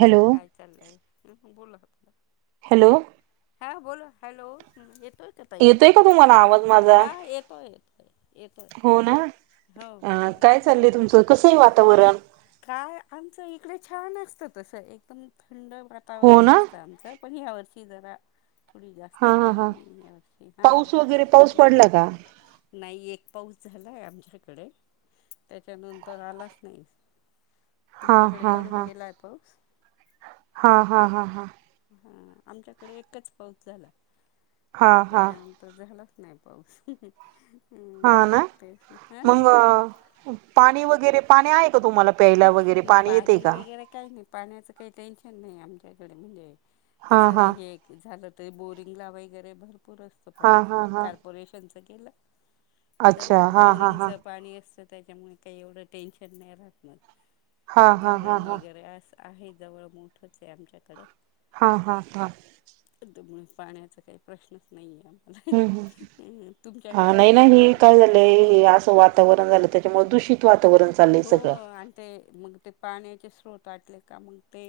Hello hello! ह बोला hello हं येत येतोय का तुम्हाला आवाज माझा. येतोय येतोय येतोय हो ना हो हो काय येतोय चाललंय तुमचं, कस हे वातावरण. काय आमचं इकडे छान असत तस एकदम. थंड हो वातावरण ना असतं, आमचं पण ह्या वर्षी जरा थोडी हा जास्तच हा हा गरमी यावर्षी हा पाऊस वगैरे पाऊस नाही तर, पडला का नाही एक पाऊस झाला आहे, आमच्याकडे त्याच्यानंतर आलाच नाही. हा तुमच्याकडे हा पडून हा गेलाय पाऊस हा हा हा हा! हा आमच्याकडे एकच पाऊस झाला हा हा त्याच्यानंतर झाला नाही पाऊस. हा ना तेच ना हा मंग पाणी वगैरे पाणी आहे का तुम्हाला. प्यायला वगैरे नाही पाणी येतेय का? वगैरे काही नाही पाण्याचं काही टेन्शन नाही, आमच्याकडे म्हणजे हा तसं हा हे झालं ते बोरिंग ला वगैरे भरपूर असत हा पाणी हा हा कॉर्पोरेशन केलं. तर अच्छा मंग हा हा हा बोरिंगच पाणी असतं, त्याच्यामुळे काही एवढं टेन्शन नाही राहत मग. हा हा हा धरण हा वगैरे अस आहे, जवळ मोठच आहे आमच्याकडे. हा हा हा! त्यामुळे पाण्याचा काही प्रश्नच नाही आहे. हूं हूं! आम्हाला हा तुमच्याकडे नाही, कसं नाही, आहे हे काय पाण्याचा झालंय असं वातावरण झालं त्याच्यामुळे दूषित वातावरण चाललंय हो सगळं. आणि ते मग ते पाण्याचे स्रोत आटले का मग ते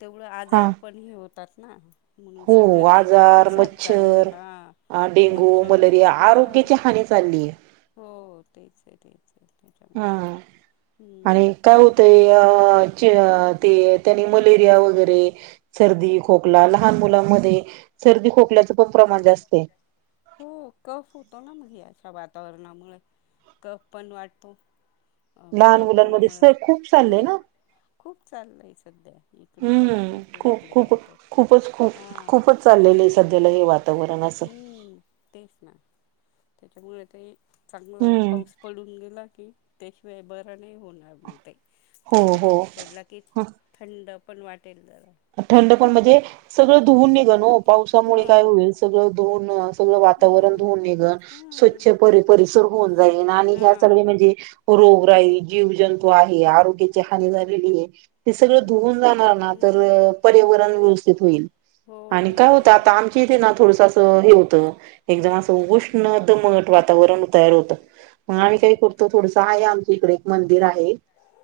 तेवढं हा. आजार पण हे होतात ना. म्हणून हो सध्या त इकड खूप साथ चालू आहे हा. अ डेंगू मच्छर मलेरिया हां आरोग्याची हानी चालली आहे हो तेच आहे तेच आहे हा हम्म आणि काय होतंय अ ते त्यांनी मलेरिया वगैरे सर्दी खोकला लहान मुलांमध्ये सर्दी खोकल्याच पण प्रमाण जास्त आहे हो कफ होतो ना मग अशा वातावरणामुळे कफ पण वाढतो लहान मुलांमध्ये स खूप चाललंय हां ना खूप चाललय सध्या इकडे तर हम्म खूप आहे इकडे खूप पण का खूपच खूप हा खूपच सध्याला हे वातावरण असं. हम्म तेच ना त्याच्यामुळे ते चांगला हम्म. पाऊस पडून गेला कि त्याशिवाय बरा नाही होऊन हो चांगला हो. पाऊस पडला की थंड पण वाटतं थंड पण म्हणजे सगळं धुऊून निघल पावसामुळे काय हां होईल सगळं धुऊून वातावरण हां हां स्वच्छ हां [unintelligible] राई जीव जंतू आहे आरोग्याची हानी झालेली आहे ते सगळ धुवून जाणार ना तर हं पर्यावरण व्यवस्थित होईल हो आणि काय होत एकदम आता बरं आमच्या इथे ना थोडस असं हे होत एकदम असं उष्ण दमट वातावरण तयार होतं मग आम्ही काही अच्छा करतो थोडसं आहे आमच्या इकडे एक मंदिर आहे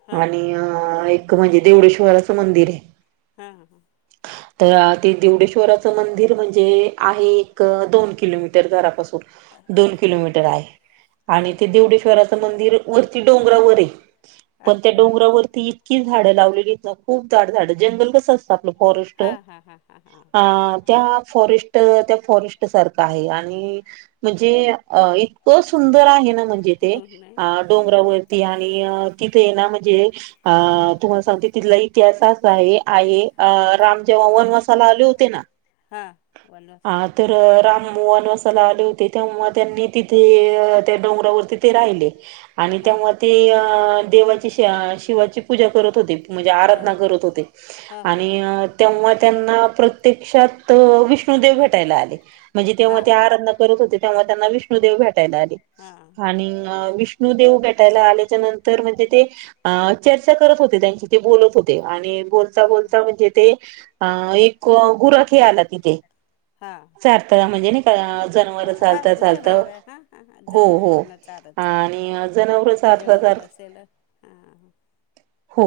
हां आणि एक म्हणजे देवळेश्वराचं मंदिर आहे हा ह तर ते देवडेश्वराचं मंदिर म्हणजे आहे एक दोन किलोमीटर दरापासून दोन अच्छा किलोमीटर आहे आणि ते हां देवडेश्वराचं मंदिर वरती डोंगरावर आहे पण त्या अच्छा अच्छा डोंगरावरती इतकी झाडं लावलेली खूप ड झाड जंगल कसं असतं आपलं फॉरेस्ट हां हां हां हां हां अ त्या फॉरेट त्या फॉरेट सारख आहे आणि म्हणजे इतकं सु सुंदर आहे ना म्हणजे ते हो नाही अ डोंगरावरती आणि तिथे ना म्हणजे अ तुम्हाला सांगते तिथला इतिहासच आहे आहे अं हां राम जेव्हा वनवासाला आले होते ना हां वनवासात हा तर असताना राम मोहन अस ले होते तेव्हा त्यांनी तिथे त्या डोंगरावरती ते राहिले आणि त्यामु हां ते देवाची श शिवाची पूजा करत होते म्हणजे आराधना हां करत होते हां हां हां आणि हां तेव्हा त्यांना प्रत्यक्षात विष्णुदेव भेटायला आले णजे तेव्हा ते हां आराधना करत होते तेव्हा त्यांना विष्णुदेव भेटायला आले हां आणि विष्णू देेव भेटायला आल्याच्या नंतर म्हणजे ते चर्चा करत होते त्यांची ते बोलत होते आणि बोलता हां बोलता म्हणजे ते अ एक गुरखे आला तिथे हां सारता म्हणजे जनावर चालता हां चालत जनावर आहे हां हां हां हो हो जनावरांना चारत चारत आणि जनावर चारता चार जंगल असेल हा हो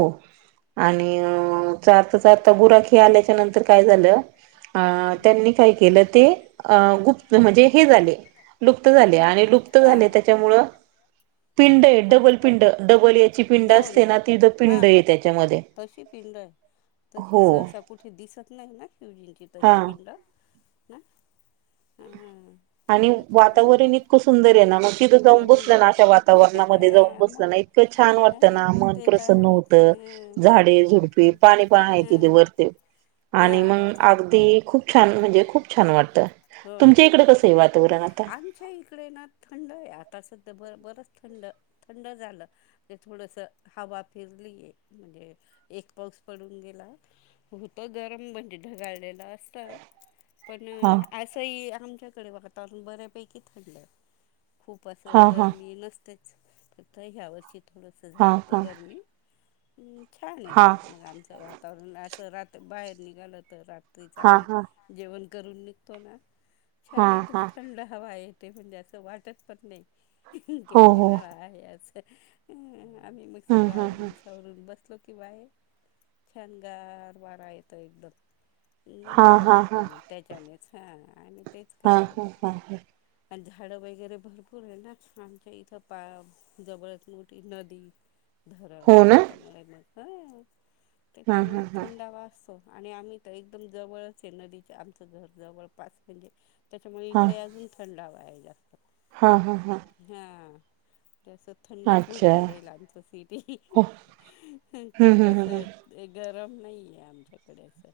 आणि चारता चारता बुराखी आल्याच्या नंतर काय झालं अ हां त्यांनी काही ते गुप्त म्हणजे लुप्त जाले लुप्त झाले हां त्याच्यामुळं पिंड आहे हां डबल पिंड डबल याची पिंड असते दोन्ही ना तीथ हां पिंड आहे हां त्याच्यामध्ये तशी पिंड आहे तशी हो सहसा कुठे दिसत नाही ना शिवजींची तशी हा पिंड ह आणि वातावरण इतकं सुंदर आहे ना मग तिथं जाऊन आहे हो बसलं ना अशा वातावरणामध्ये जाऊन बसलं मग ना इतकं छान वाटतं ना हां मग मन ते तर प्रसन्न आहेच होतं हां झाडे झुडपी तेच पाणी पा आहे तिथे हां वरते आणि हां मग चालेल अगदी खूप खूप छान! म्हणजे खूप छान वाटत. हो ना, आमच्या इकडे ना थंड आहे आ आता सध्या बरं बरचं थंड -थंड झालं, म्हणजे थोडस हवा फिरलीय म्हण म्हणजे एक पाउस पडून गेला, होत गरम म्हणजे ढगाळलेलं असत. पण हा असंही आमच्याकडे वातावरण बऱ्यापैकी थंड खूप असं हा हा गरमी नसतेच [unintelligible] ह्या वर्षी थोडंस हा झालं ते हा गरमी छान! आहे हा पण मग आमचं वातावरण अस रात बाहेर निघालं तर, रात्रीच हा आम्ही हा जेवण करून निघतो ना. हा छान! एकदम हा थंड हवा येते, म्हणजे असं वाटत पण नाही. हो की हो ऊन्हाळा आहे असं, आम्ही मग हम् सगळं हम् हम आवरून सावरून बसलो. कि बाहेर छान! गार वारा येतो एकदम. हम हा बरं हा वाटतं मग त्याच्याने. हा हा हा हा. आणि झाडं वगैरे भरपूर आहे ना, आमच्या इथं पा- जवळचं मोठी नदी धरण हो ना त्याच्यामुळे मग हा हा त्याच्यामुळे हा थंडा वा असत हो, आणि आम्ही तर एकदम जवळच आहे, नदीच्या आमचं घर जवळ पास म्हणजे त्याच्यामुळे हा इकडे अजून थंड हवा आहे जास्त. हा हा. हा. जस थंडच अच्छा म्हंटलं जाईल, आमच सिटी. हो हम्म खूप हम्म हम्म हम्म. असं एक ग रम नाही आहे आमच्याकडे असं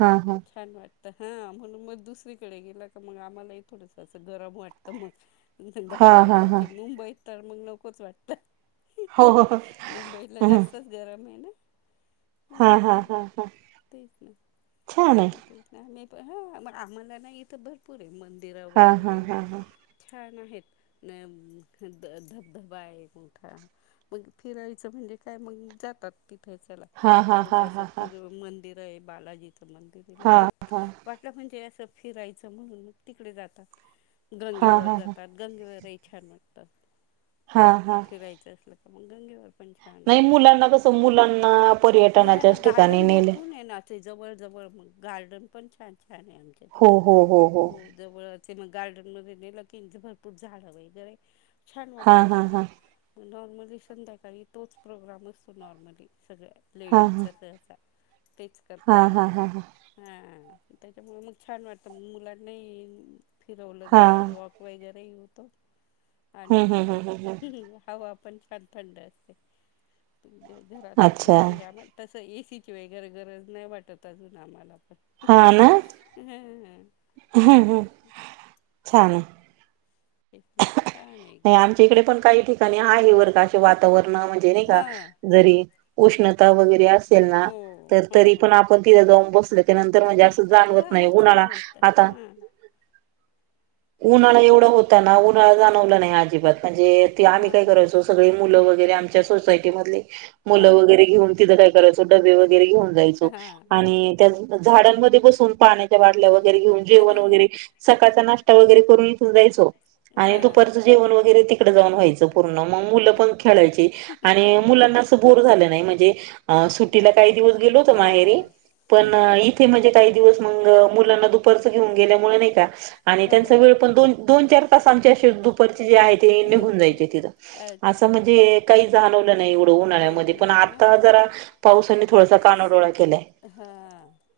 हा हा त्याच्यामुळे छान! वाटतं. हा म्हणून मग दुसरीकडे गेला का, मग आम्हाला ही थोडस अस गरम वाटत मग. हा गावाला हा हा जायची मुंबईत तर, मग नकोच वाटतं. हो हो हो मुंबईला हम्म. जास्तच गरम आहे ना? हा हा हां हा हा तेच ना छान! आहे. तेच ना आम्ही हा मग आम्हाला नाही इथं भरपूर आहे, मंदिरं हा हा वगैरे हा हा छान आहेत. धबधबा आहे मोठा मग फिरायचं म्हणजे काय मग? जातात तिथं चला हा हा थोडस, हा असं हा फिरुन मंदिर आहे बालाजीचं. हा लोक हा हा वाटलं म्हणजे, असं फिरायचं म्हणून तिकडे जातात. हा गंगेवरर हा हा जातात गंगेवरही छान वाटत हा हा फिरायचं असल मग गंगेवर पण छान नाही आहे मुलांना कसं मुलांना मुलांना पर्यटनाच्याच ठिकाणी गार्डन नेले भरपूर आहे ना जवळ जवळ गार्डन पण छान छान! आहे आमच्या तिथ हो जवळचं ते मग गार्डन मध्ये नेलं की, भरपूर झाड वगैरे छान! हा वाटतं हा तिथं. हा नॉर्मली संध्याकाळी तोच प्रोग्राम असतो, नॉर्मली सगळ्या हा हा लेडीजचा सहसा. तेच हा करतात ना हा हा हा हा त्याच्यामुळे मग छान! वाटतं मुलां नाही फिरवलं हा जात वॉक वगैरे काही होत, हम्म हम्म हम्म हम्म आणि हवा पण छान थंड ये, अस हम्म घरातचं अच्छा [unintelligible] कि वगैरे गरज नाही वाटत, अजून आम्हाला आपण हा ना. हम हम छान! आहे. तेच ना छान आहे नाही एकदम आमच्या इकडे, पण काही ठिकाणी आहे वर [unintelligible] वातावरण. [unintelligible] नाही का? हां जरी उष्णता वगैरे असली तेना हो तर हो -तरी हो पण आपण तिथे जाऊन बसल त्या नंतर म्हणजे असं जाणवत हां नाही, मग उन्हाला छान वाटतं आता हां बोला उन्हानं एवढं होत होता ना उन्हाळा जाणवला नाही अजिबात म्हणजे, ते आम्ही हां काय करायचो सगळे मुलं वगैरे आमच्या सोसायटी मधली मुलं हां वगैरे घेवून, तिथं काय करायचो डबे वगैरे घेऊन जायचो हां हां मग आणि काय त्या झाडांमध्ये बसून पाण्याच्या बाटल्यावर वगैरे घेऊन हां जेवण वगैरे सकाळचा नाश्ता वगैरे करून इथून जायचो. आणि हां दुपारचं जेवण वगैरे तिकड जाऊन व्हायचं पूर्ण मग मुलं पण खेळायची आणि मु अरे वा लाना बोर झा नाही म्हणजे हां सुटीला काही दिवस गेलो होत माहेरी पण हां हां इथे म्हणजे काही दिवस दुप घेऊ गेल्या का हो. त्यां वे पण च आमच्या दुपरचे जे आहे ते हो निघून ना. जायचे तिथं अच्छा असं म्हणजे काही जाणवलं नाही एवढं हो दोनळ्यामध्ये ना पण हा आता जरा पावसानी थोडासा कानाडोळा केलाय हा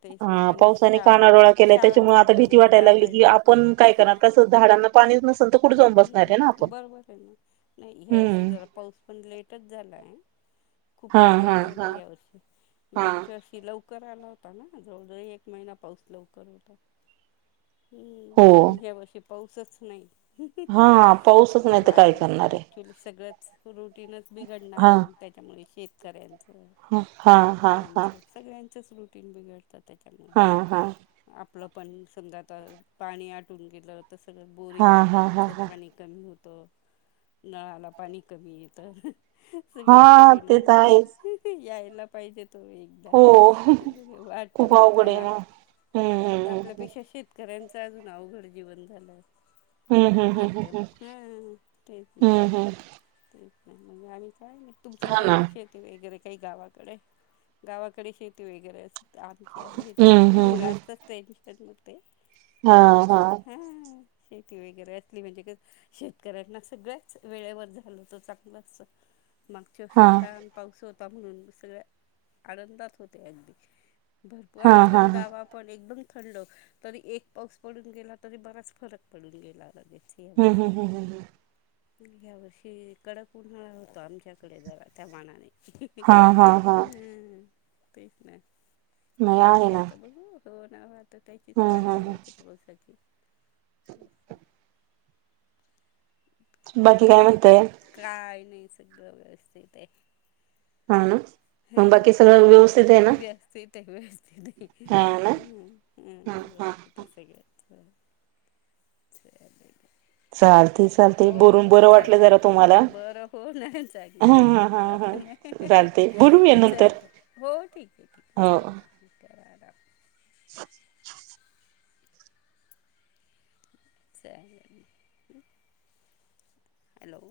तेच ना अ आणि पावसाने शाळा कानाडोळा शाळा उघडल्यामुळे जाताई पण काय करणार कसं झाडांना पाणीच नसेल कुठे जाऊन बसणार आहे ना हम्म आपण. बरोबर आहे ना नाही ह्या वर्षी हम्म. जरा पाऊस पण लेटच झाला आहे हा खूपच हा लाईट झाला हा या वर्षी हा मागच्या अशी लवकर आला होता ना जवळजवळ एक महिना पाऊस लवकर होता हो हम्म आणि ह्या वर्षी पाऊसच नाही हा पाऊसच ग नाही तर वाट काय करणार बघतय आहे. क्च्युली सगळंच रुटीनच बिघडणार हा आहे मग त्याच्यामुळे शेतकऱ्यां आ हा हा हा हा च रुटीन बिघडतात त्या हा हा आपलं पण समजा आता पाणी आटून गेलं तर सगळं हा बोरिंग हा हा तं हा पाणी कमी होतं नळाला पाणी कमी येतं सगळेच हा परिणाम ते तर होत आहेच यायला पाहिजेत. त एकदा हो वाटत खूप अवघड बघताय आहे ना. हम्म आपल्यापेक्षा शेतकऱ्यांच अजून अवघड जीवन झालं हम्म हम्म एकदम ह तेच नाही हम्म हम्म हम्म हम्म हम्म तेच नाही म्हणजे आम्ही काय नाही तुमचं नाही ना शेती वगैरे काही गावाकडे गावाकडे शेती वगैरे अस आमची आहे हम्म त्याच्यामुळे हम्म हम्म मगचच मग ते पुस हा शेती वगैरे म्हणजे शेतकऱ्यांना सगळ्याच वेळेवर झालं त चांगलं अस मागच्याशी हा छान पाऊस होता म्हणून सगळ आनंदात होते अगदी भरपूर हा आणि हा हा थंड हम्म हवा पण एकदम थंड तरी एक पाऊस पडून गेला तरी बराच फरक पडून गेलादी हम्म हम्म हम्म हम्म हम या वर्षी कडक उन्हाळा होतो आमच्याकडे जरा त्या मानाने हा हा हा हम् तेच नाही नावस आहे ना आता बघू हो ना तर त्याचीच हम्म वाट हम्म हम्म बघायची पावसाची बाकी काय आहे म्हणतय काय नाही सगळ व्यवस्थित हा ना बाकी सगळं व्यवस्थित आहे ना ते वळते हा ना हा नाहीम्म्मस्ते हा ते सगळच ठीक चालते चालते बरून ओके बरं वाटलं जरा तुम्हाला चालतंय ह ह ह चालत हो ठीक आहे ठीक आहे हो चालेल ठी आहे [inaudible] हॅलो